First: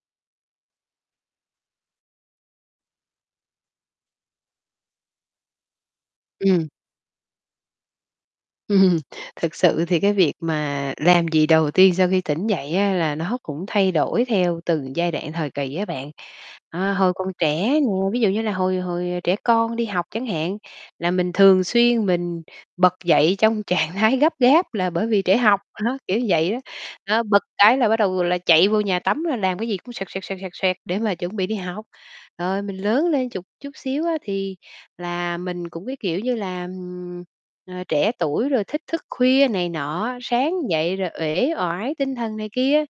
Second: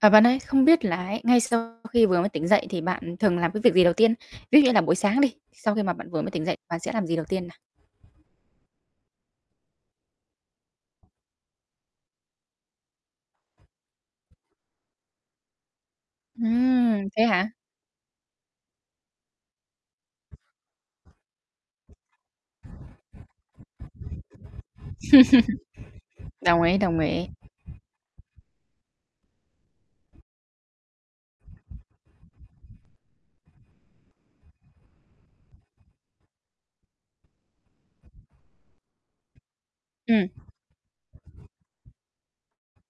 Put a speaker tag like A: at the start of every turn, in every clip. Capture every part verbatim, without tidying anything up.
A: À, bạn ơi, không biết là ấy, ngay sau khi vừa mới tỉnh dậy thì bạn thường làm cái việc gì đầu tiên? Ví dụ như là buổi sáng đi, sau khi mà bạn vừa mới tỉnh dậy,
B: Ừm.
A: bạn sẽ làm gì đầu tiên nè?
B: Ừm, thực sự thì cái việc mà làm gì đầu tiên sau khi tỉnh dậy á, là nó cũng thay đổi theo từng giai đoạn thời kỳ á bạn. À,
A: Ừm,
B: hồi
A: thế
B: còn
A: hả?
B: trẻ nè, ví dụ như là hồi hồi trẻ con đi học chẳng hạn, là mình thường xuyên mình bật dậy trong trạng thái gấp gáp là bởi vì trễ học, đó, kiểu vậy đó.
A: Đồng ý, đồng
B: Đó,
A: ý.
B: bật cái là bắt đầu là chạy vô nhà tắm rồi làm cái gì cũng xoẹt, xoẹt, xoẹt, xoẹt, xoẹt để mà chuẩn bị đi học. Rồi mình lớn lên chụt chút xíu á, thì là mình cũng cái, kiểu như là, ừm, ờ, trẻ tuổi rồi thích thức khuya này nọ á,
A: Ừm.
B: sáng dậy rồi uể oải tinh thần này kia.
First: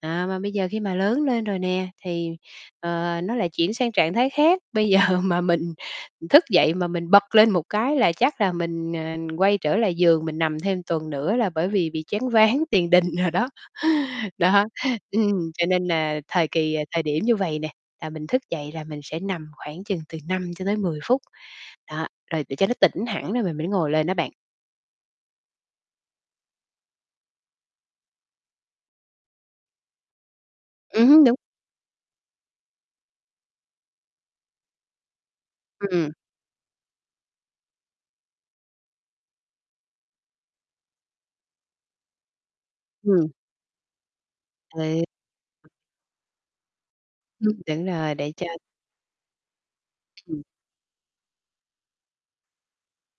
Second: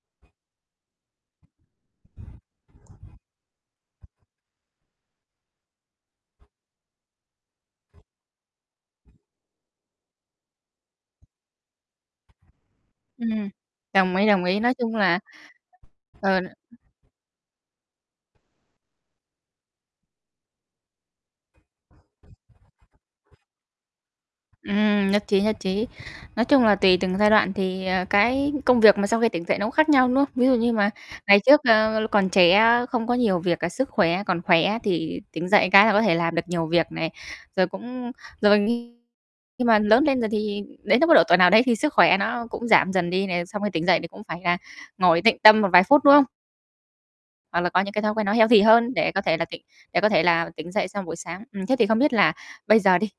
B: À, mà bây giờ khi mà lớn lên rồi nè thì, ờ, nó lại chuyển sang trạng thái khác, bây giờ mà mình thức dậy mà mình bật lên một cái là chắc là mình, ờ, quay trở lại giường mình nằm thêm tuần nữa, là bởi vì bị choáng váng tiền đình đồ đó.
A: Ừm, đồng ý, đồng ý,
B: Đó,
A: nói chung là
B: ừm, cho nên nà
A: ờ
B: thời kỳ, à thời điểm như vầy nè, là mình thức dậy là mình sẽ nằm khoảng chừng từ năm cho tới mười phút. Đó, rồi để cho nó tỉnh hẳn rồi mình mới ngồi lên đó bạn.
A: Ừm, nhất trí nhất trí. Nói chung là tùy từng giai đoạn thì, ờ, cái công việc mà sau khi tỉnh dậy nó cũng khác nhau, đúng không? Ví dụ như mà
B: Ừm hứm, đúng.
A: ngày trước, ờ, còn trẻ á, không có nhiều việc, cả sức khỏe còn khỏe thì tỉnh dậy cái là có
B: Ừm.
A: thể làm được nhiều việc này, rồi cũng rồi khi mà lớn lên rồi thì đến lúc có độ tuổi nào đấy thì sức khỏe nó cũng giảm dần đi
B: Ừm.
A: này, xong khi tỉnh dậy thì cũng phải là
B: Ừ.
A: ngồi tịnh tâm một vài phút, đúng không?
B: Ừm,
A: Hoặc là có
B: đúng
A: những cái thói
B: rồi,
A: quen nó
B: để cho
A: healthy hơn để có thể là tỉnh để có thể
B: Ừm.
A: là tỉnh dậy xong buổi sáng. Ừm, thế thì không biết là bây giờ đi